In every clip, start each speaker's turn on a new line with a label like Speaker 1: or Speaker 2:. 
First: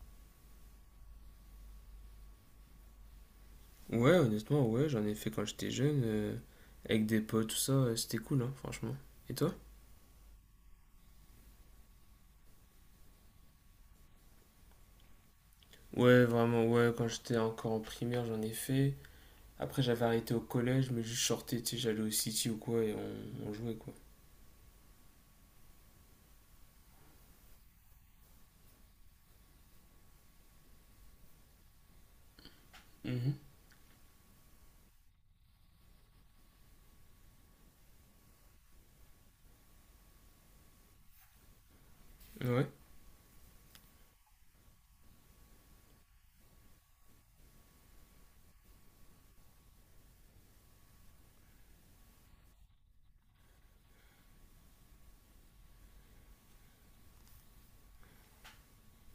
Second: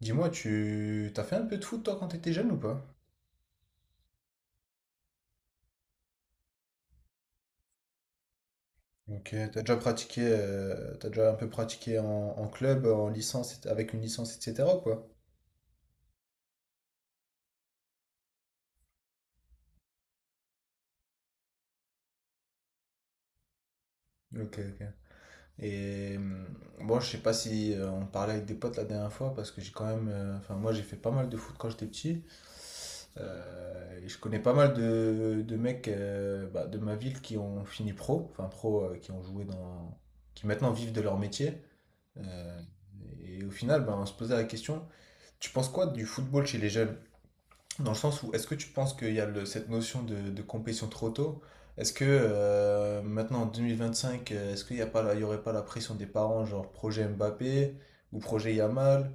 Speaker 1: Dis-moi, tu t'as fait un peu de foot toi quand t'étais jeune ou pas?
Speaker 2: Ouais, honnêtement, ouais, j'en ai fait quand j'étais jeune, avec des potes, tout ça, c'était cool, hein, franchement.
Speaker 1: Ok,
Speaker 2: Et toi?
Speaker 1: t'as déjà pratiqué, t'as déjà un peu pratiqué en, en club, en licence, avec une licence, etc. quoi.
Speaker 2: Ouais, vraiment, ouais, quand j'étais encore en primaire, j'en ai fait. Après, j'avais arrêté au collège, mais juste sortais, tu sais, j'allais au City ou quoi, et on jouait, quoi.
Speaker 1: Ok, ok. Et moi, je sais pas si on parlait avec des potes la dernière fois parce que j'ai quand même, enfin moi j'ai fait pas mal de foot quand j'étais petit.
Speaker 2: Mhm.
Speaker 1: Et je connais pas mal de mecs bah, de ma ville qui ont fini pro, enfin pro, qui ont joué dans, qui maintenant vivent de leur métier. Euh,
Speaker 2: Ouais.
Speaker 1: et au final, ben, on se posait la question. Tu penses quoi du football chez les jeunes? Dans le sens où est-ce que tu penses qu'il y a cette notion de compétition trop tôt? Est-ce que maintenant en 2025, est-ce qu'il n'y a pas, il y aurait pas la pression des parents, genre projet Mbappé ou projet Yamal,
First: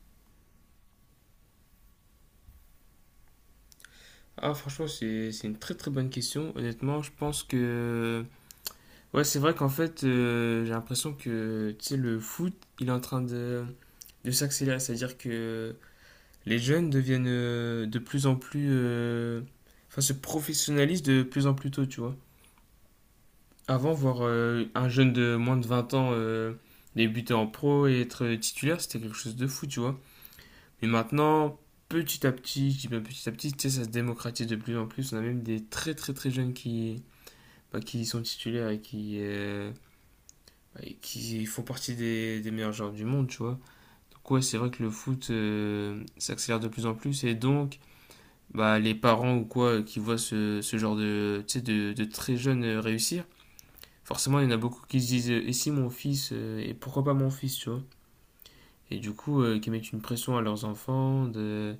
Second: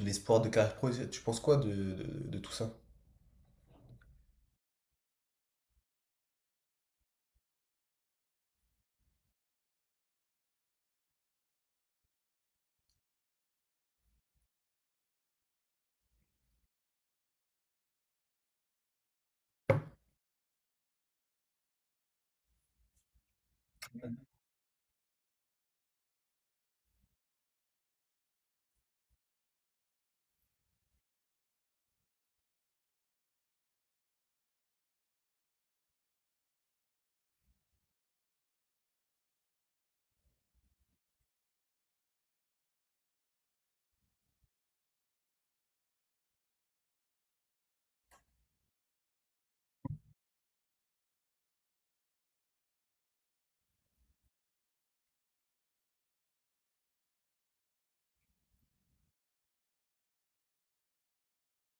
Speaker 1: l'espoir de carrière pro? Tu penses quoi de, de tout ça?
Speaker 2: Ah, franchement, c'est une très très bonne question. Honnêtement, je pense que. Ouais, c'est vrai qu'en fait, j'ai l'impression que, tu sais, le foot, il est en train de s'accélérer. C'est-à-dire que les jeunes deviennent de plus en plus. Enfin, se professionnalisent de plus en plus tôt, tu vois. Avant, voir un jeune de moins de 20 ans débuter en pro et être titulaire, c'était quelque chose de fou, tu vois. Mais maintenant, petit à petit, je dis bien petit à petit, tu sais, ça se démocratise de plus en plus. On a même des très très très jeunes qui, bah, qui sont titulaires et qui, bah, et qui font partie des meilleurs joueurs du monde, tu vois. Donc, ouais, c'est vrai que le foot s'accélère de plus en plus et donc. Bah, les parents ou quoi qui voient ce genre de, tu sais, de très jeunes réussir, forcément, il y en a beaucoup qui se disent Et pourquoi pas mon fils, tu vois. Et du coup, qui mettent une pression à leurs enfants, de,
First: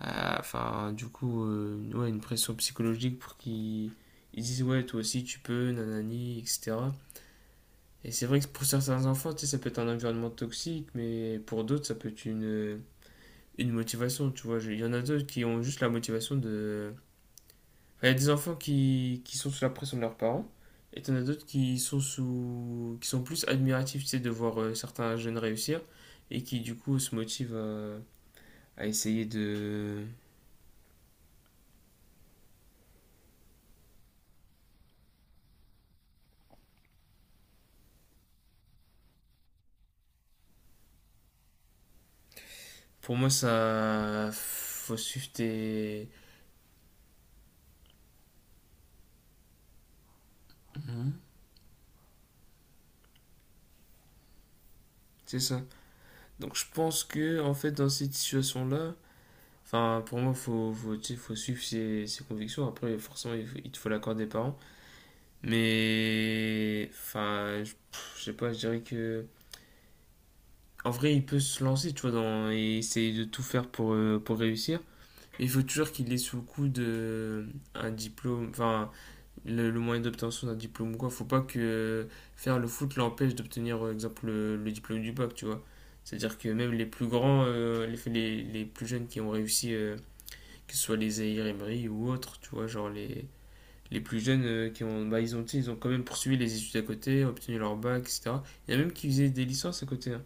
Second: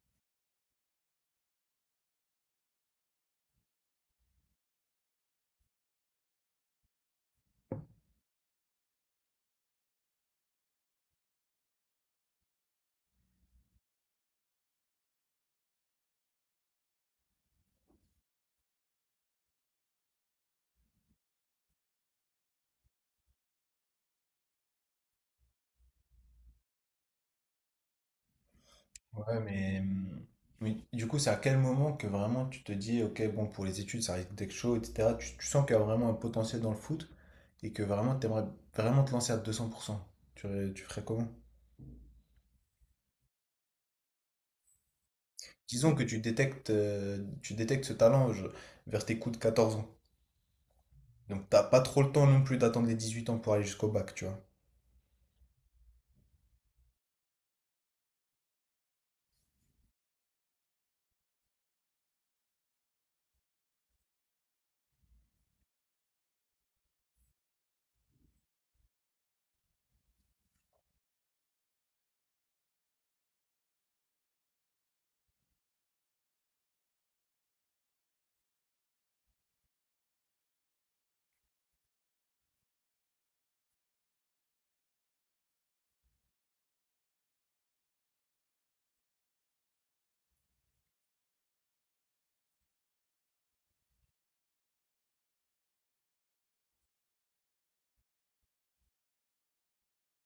Speaker 2: à- enfin, du coup, ouais, une pression psychologique pour qu'ils ils disent Ouais, toi aussi, tu peux, nanani, etc. Et c'est vrai que pour certains enfants, tu sais, ça peut être un environnement toxique, mais pour d'autres, ça peut être une motivation, tu vois. Il y en a d'autres qui ont juste la motivation de. Il y a des enfants qui sont sous la pression de leurs parents, et t'en as d'autres qui sont plus admiratifs, tu sais, de voir certains jeunes réussir, et qui du coup se motivent à essayer
Speaker 1: Ouais,
Speaker 2: de.
Speaker 1: mais du coup, c'est à quel moment que vraiment tu te dis, ok, bon, pour les études, ça risque d'être chaud, etc. Tu sens qu'il y a vraiment un potentiel dans le foot et que vraiment, tu aimerais vraiment te lancer à 200%. Tu, tu ferais comment?
Speaker 2: Pour moi, ça, faut suivre
Speaker 1: Disons que
Speaker 2: tes,
Speaker 1: tu détectes ce talent vers tes coups de 14 ans. Donc t'as pas trop le temps non plus d'attendre les 18 ans pour aller jusqu'au bac, tu vois.
Speaker 2: c'est ça. Donc je pense que en fait dans cette situation-là, enfin pour moi faut tu sais, faut suivre ses convictions. Après forcément il te faut l'accord des parents, mais enfin je pff, je sais pas, je dirais que. En vrai, il peut se lancer, tu vois, et essayer de tout faire pour réussir. Il faut toujours qu'il ait sous le coup de un diplôme, enfin, le moyen d'obtention d'un diplôme ou quoi. Faut pas que faire le foot l'empêche d'obtenir, par exemple, le diplôme du bac, tu vois. C'est-à-dire que même les plus grands, les plus jeunes qui ont réussi, que ce soit les Zahir Emery ou autres, tu vois, genre les plus jeunes qui ont, bah, ils ont quand même poursuivi les études à côté, obtenu leur bac, etc. Il y en a même qui faisaient des licences à côté, hein.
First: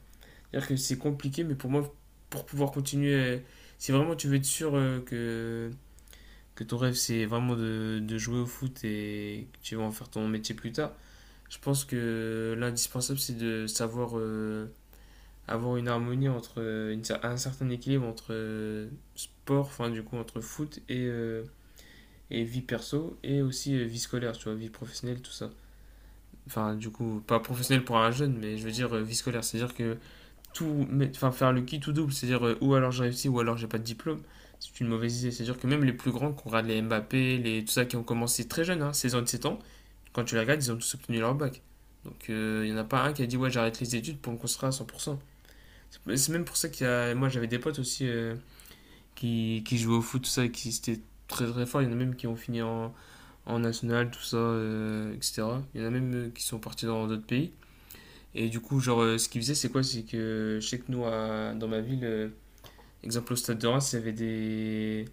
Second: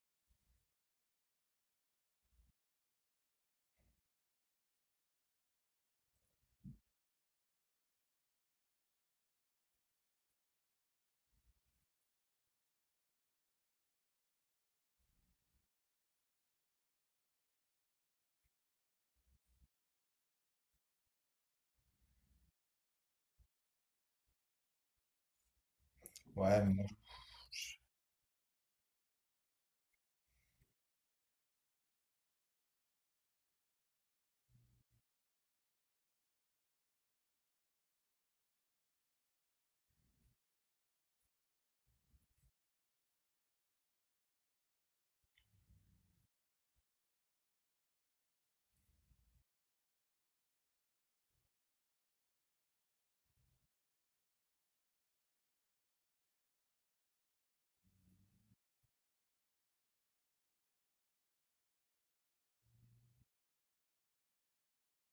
Speaker 2: C'est-à-dire que c'est compliqué, mais pour moi, pour pouvoir continuer, si vraiment tu veux être sûr que ton rêve c'est vraiment de jouer au foot et que tu vas en faire ton métier plus tard, je pense que l'indispensable c'est de savoir avoir une harmonie entre un certain équilibre entre sport, enfin du coup entre foot et vie perso et aussi vie scolaire, tu vois, vie professionnelle, tout ça.
Speaker 1: Ouais,
Speaker 2: Enfin,
Speaker 1: mais
Speaker 2: du coup, pas professionnelle pour un jeune, mais je veux dire vie scolaire, c'est-à-dire que tout, enfin, faire le qui tout double, c'est-à-dire ou alors j'ai réussi ou alors j'ai pas de diplôme, c'est une mauvaise idée. C'est-à-dire que même les plus grands, qu'on regarde les Mbappé, les, tout ça, qui ont commencé très jeunes, hein, 16 ans, 17 ans, quand tu les regardes, ils ont tous obtenu leur bac. Donc il y en a pas un qui a dit ouais j'arrête les études pour me construire à 100%. C'est même pour ça qu'il y a, moi j'avais des potes aussi qui jouaient au foot, tout ça, et qui étaient très très forts. Il y en a même qui ont fini en national, tout ça, etc. Il y en a même qui sont partis dans d'autres pays. Et du coup, genre, ce qu'ils faisaient, c'est quoi? C'est que je sais que nous, dans ma ville, exemple, au Stade de Reims, il y avait des,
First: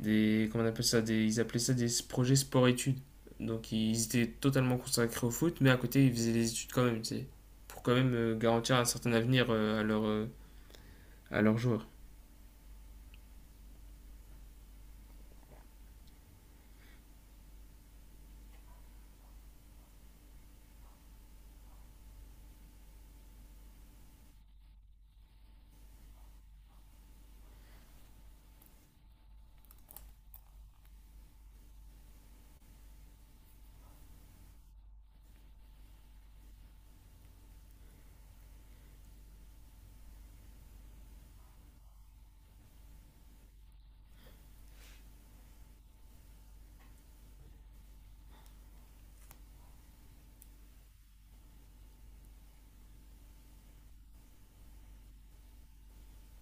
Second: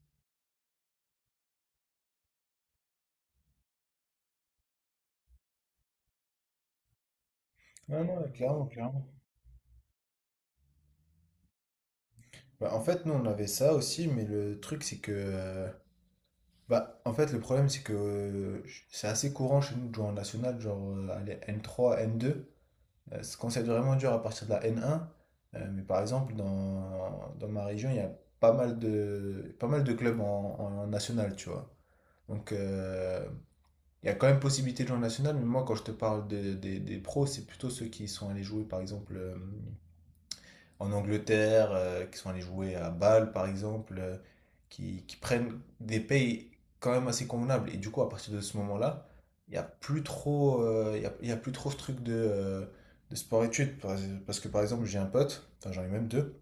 Speaker 2: des comment on appelle ça, ils appelaient ça des projets sport-études. Donc ils étaient totalement consacrés au foot, mais à côté ils faisaient des études quand même, tu sais, pour
Speaker 1: bon.
Speaker 2: quand
Speaker 1: Ouais,
Speaker 2: même
Speaker 1: non, ouais, clairement,
Speaker 2: garantir un
Speaker 1: clairement.
Speaker 2: certain avenir à leurs joueurs.
Speaker 1: Bah, en fait, nous, on avait ça aussi, mais le truc, c'est que... bah, en fait, le problème, c'est que c'est assez courant chez nous de jouer en national, genre allez, n trois n deux. Quand c'est vraiment dur à partir de la n un. Mais par exemple, dans, dans ma région, il y a pas mal de, pas mal de clubs en, en national, tu vois. Donc, il y a quand même possibilité de jouer en national, mais moi, quand je te parle des pros, c'est plutôt ceux qui sont allés jouer, par exemple, en Angleterre, qui sont allés jouer à Bâle, par exemple, qui prennent des payes quand même assez convenables. Et du coup, à partir de ce moment-là, il n'y a plus trop, il y a plus trop ce truc de sport-études. Parce que, par exemple, j'ai un pote, enfin, j'en ai même deux,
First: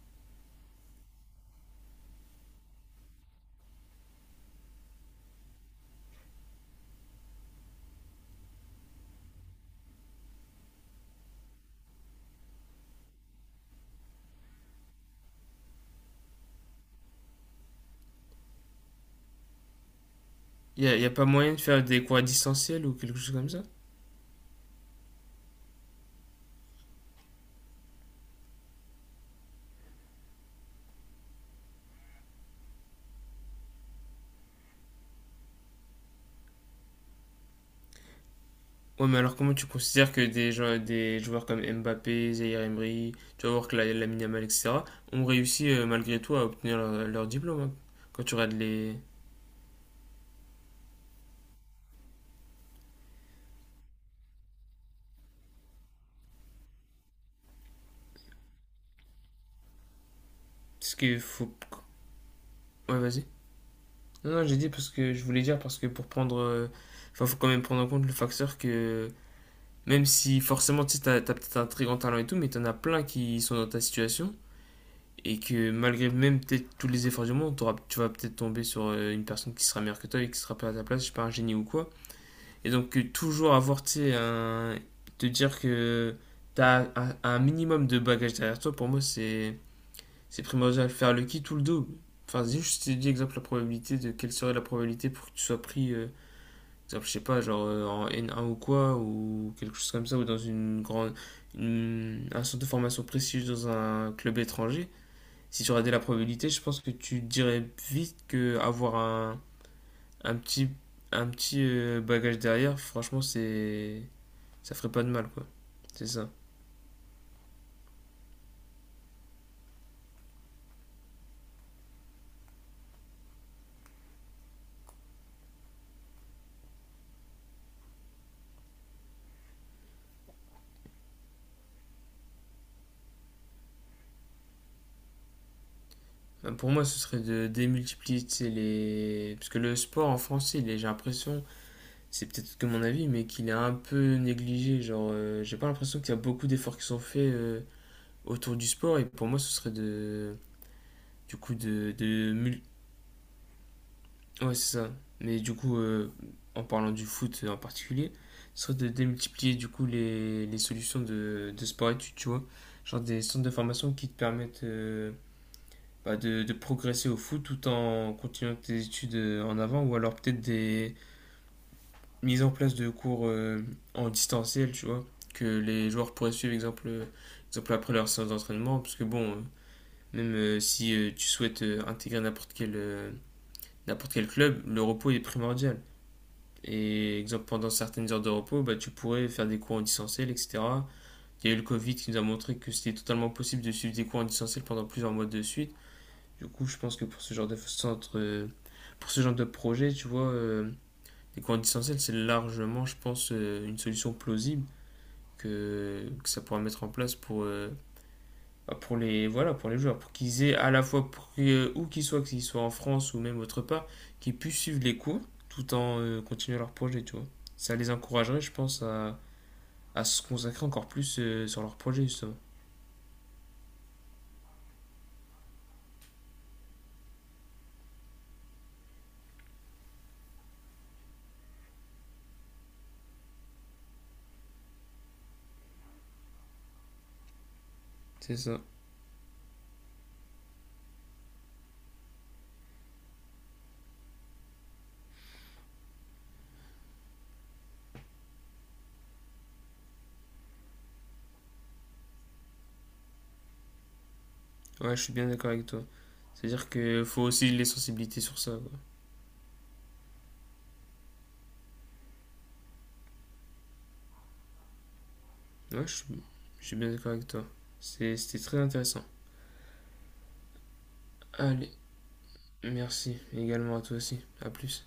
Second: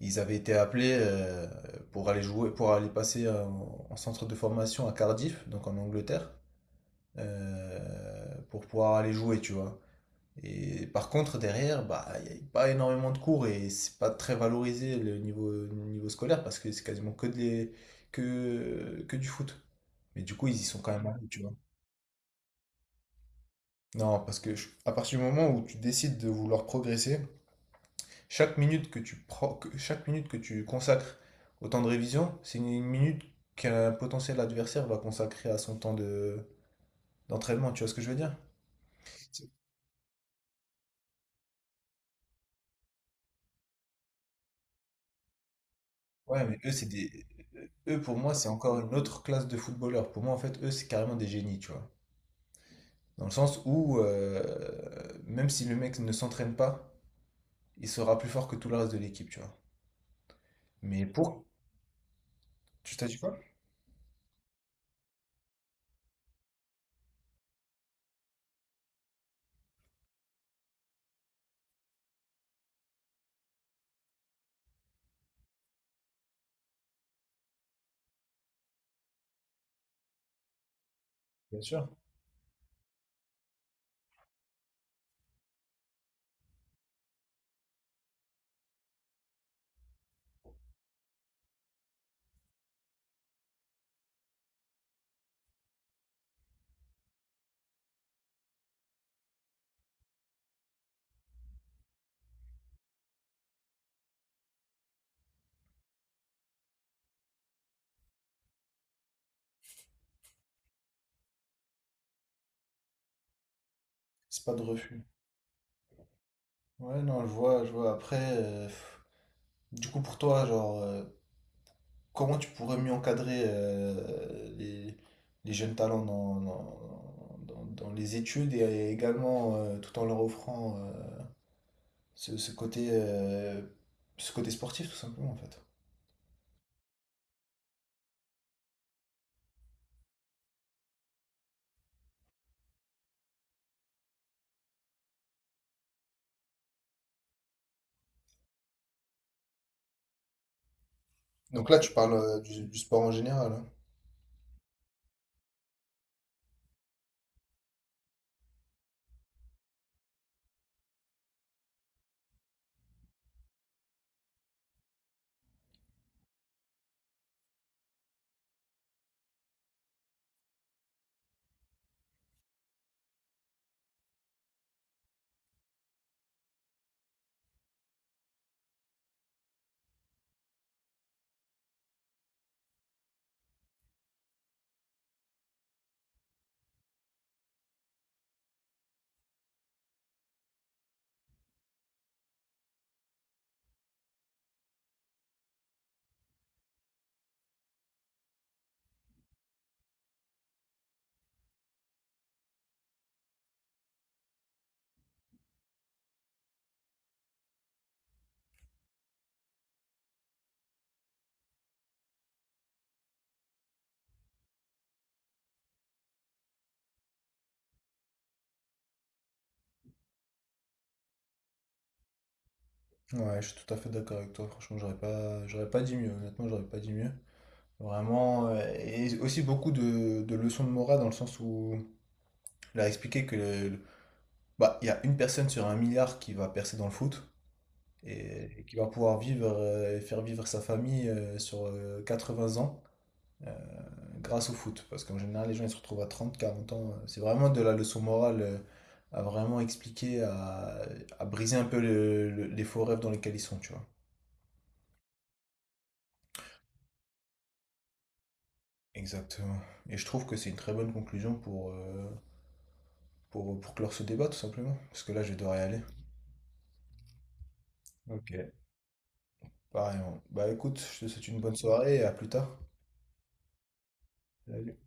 Speaker 1: ils avaient été appelés pour aller jouer, pour aller passer en centre de formation à Cardiff, donc en Angleterre, pour pouvoir aller jouer, tu vois. Et par contre, derrière, bah, il n'y a pas énormément de cours et c'est pas très valorisé le niveau scolaire parce que c'est quasiment que, que du foot. Mais du coup, ils y sont quand
Speaker 2: Y
Speaker 1: même
Speaker 2: a pas
Speaker 1: allés, tu vois.
Speaker 2: moyen de faire des cours à distanciel ou quelque chose comme ça.
Speaker 1: Non, parce que à partir du moment où tu décides de vouloir progresser, chaque minute que tu chaque minute que tu consacres au temps de révision, c'est une minute qu'un potentiel adversaire va consacrer à son temps de, d'entraînement, tu vois ce que je veux dire?
Speaker 2: Ouais, mais alors comment tu considères que des joueurs comme Mbappé, Zaire Emery, tu vas voir que la Minamal, etc., ont réussi malgré tout
Speaker 1: Ouais,
Speaker 2: à
Speaker 1: mais eux,
Speaker 2: obtenir
Speaker 1: c'est
Speaker 2: leur,
Speaker 1: des.
Speaker 2: leur diplôme, hein,
Speaker 1: Eux, pour
Speaker 2: quand
Speaker 1: moi,
Speaker 2: tu
Speaker 1: c'est
Speaker 2: regardes
Speaker 1: encore une
Speaker 2: les.
Speaker 1: autre classe de footballeurs. Pour moi, en fait, eux, c'est carrément des génies, tu vois. Dans le sens où, même si le mec ne s'entraîne pas, il sera plus fort que tout le reste de l'équipe, tu vois.
Speaker 2: Parce
Speaker 1: Mais
Speaker 2: qu'il
Speaker 1: pour.
Speaker 2: faut.
Speaker 1: Tu
Speaker 2: Ouais,
Speaker 1: t'as dit
Speaker 2: vas-y.
Speaker 1: quoi?
Speaker 2: Non, non, j'ai dit parce que je voulais dire parce que pour prendre. Enfin, faut quand même prendre en compte le facteur que. Même si forcément, tu sais, t'as peut-être un très grand talent et tout, mais t'en as plein qui sont dans ta situation. Et que malgré même peut-être tous les efforts du monde, tu vas peut-être tomber sur une personne qui sera meilleure que toi et qui sera pas à ta place, je sais pas, un génie
Speaker 1: Bien
Speaker 2: ou
Speaker 1: sûr.
Speaker 2: quoi. Et donc, toujours avoir, tu sais, un. Te dire que t'as un minimum de bagages derrière toi, pour moi, c'est primordial. Faire le qui tout le dos. Enfin, juste, je t'ai dit exemple la probabilité de quelle serait la probabilité pour que tu sois pris. Exemple, je sais pas, en N1 ou quoi, ou quelque chose comme ça, ou dans un centre de formation prestigieux dans un club étranger, si tu regardais la probabilité, je pense que tu dirais vite que avoir un petit, un petit bagage derrière, franchement,
Speaker 1: C'est pas de
Speaker 2: ça ferait
Speaker 1: refus.
Speaker 2: pas de mal, quoi. C'est ça.
Speaker 1: Ouais, non, je vois, je vois. Après, du coup, pour toi, genre, comment tu pourrais mieux encadrer les jeunes talents dans, dans, dans les études et également tout en leur offrant. Ce, ce côté sportif, tout simplement, en fait.
Speaker 2: Ben, pour moi, ce serait de démultiplier, tu sais, les. Parce que le sport en français, j'ai l'impression, c'est peut-être que mon avis, mais qu'il est un peu négligé. Genre, j'ai pas l'impression qu'il y a beaucoup d'efforts qui sont faits. Autour du sport et pour moi ce serait de du coup
Speaker 1: Donc là, tu parles du sport en général. Hein.
Speaker 2: ouais c'est ça, mais du coup en parlant du foot en particulier ce serait de démultiplier du coup les solutions de sport études, tu vois, genre des centres de formation qui te permettent bah, de progresser au foot tout en continuant tes études en avant ou alors peut-être des mises en place de cours en distanciel, tu vois, que les joueurs pourraient suivre exemple après leur séance d'entraînement parce que bon même si tu souhaites intégrer n'importe quel club, le repos est primordial. Et exemple, pendant certaines heures de repos, bah, tu pourrais faire des cours en distanciel, etc. Il y a eu le Covid qui nous a montré que c'était totalement possible de suivre des cours en distanciel pendant plusieurs mois de suite. Du coup, je pense que pour ce genre de centre, pour ce genre de projet, tu vois, les cours en distanciel, c'est largement, je pense, une solution plausible que ça pourra mettre en place bah, pour les voilà pour les joueurs pour qu'ils aient à la fois où qu'ils soient en France ou même autre part qu'ils puissent suivre les cours tout en continuant leur projet, tu vois, ça les encouragerait je pense à se consacrer encore plus sur leur projet justement.
Speaker 1: Ouais, je suis tout à fait d'accord avec toi. Franchement, j'aurais pas dit mieux. Honnêtement, j'aurais pas dit mieux. Vraiment, et aussi beaucoup de leçons de morale dans le sens où il a expliqué que bah, il y a une personne sur un milliard qui va percer dans le foot
Speaker 2: C'est ça.
Speaker 1: et qui va pouvoir vivre et faire vivre sa famille sur 20 ans. euh, grâce au foot. Parce qu'en général, les gens ils se retrouvent à 30 40 ans. C'est vraiment de la leçon morale à vraiment expliquer, à briser un peu les faux rêves dans lesquels ils sont, tu vois.
Speaker 2: Ouais, je suis bien d'accord avec toi. C'est à dire que faut aussi les sensibiliser sur ça, quoi.
Speaker 1: Exactement. Et je trouve que c'est une très bonne conclusion pour clore ce débat, tout simplement. Parce que là, je vais devoir y aller.
Speaker 2: ouais je suis, je suis bien d'accord avec toi.
Speaker 1: Ok.
Speaker 2: C'était très intéressant.
Speaker 1: Pareil. Bah écoute, je te souhaite une bonne
Speaker 2: Allez,
Speaker 1: soirée et à plus tard.
Speaker 2: merci également à toi, aussi à
Speaker 1: Salut.
Speaker 2: plus.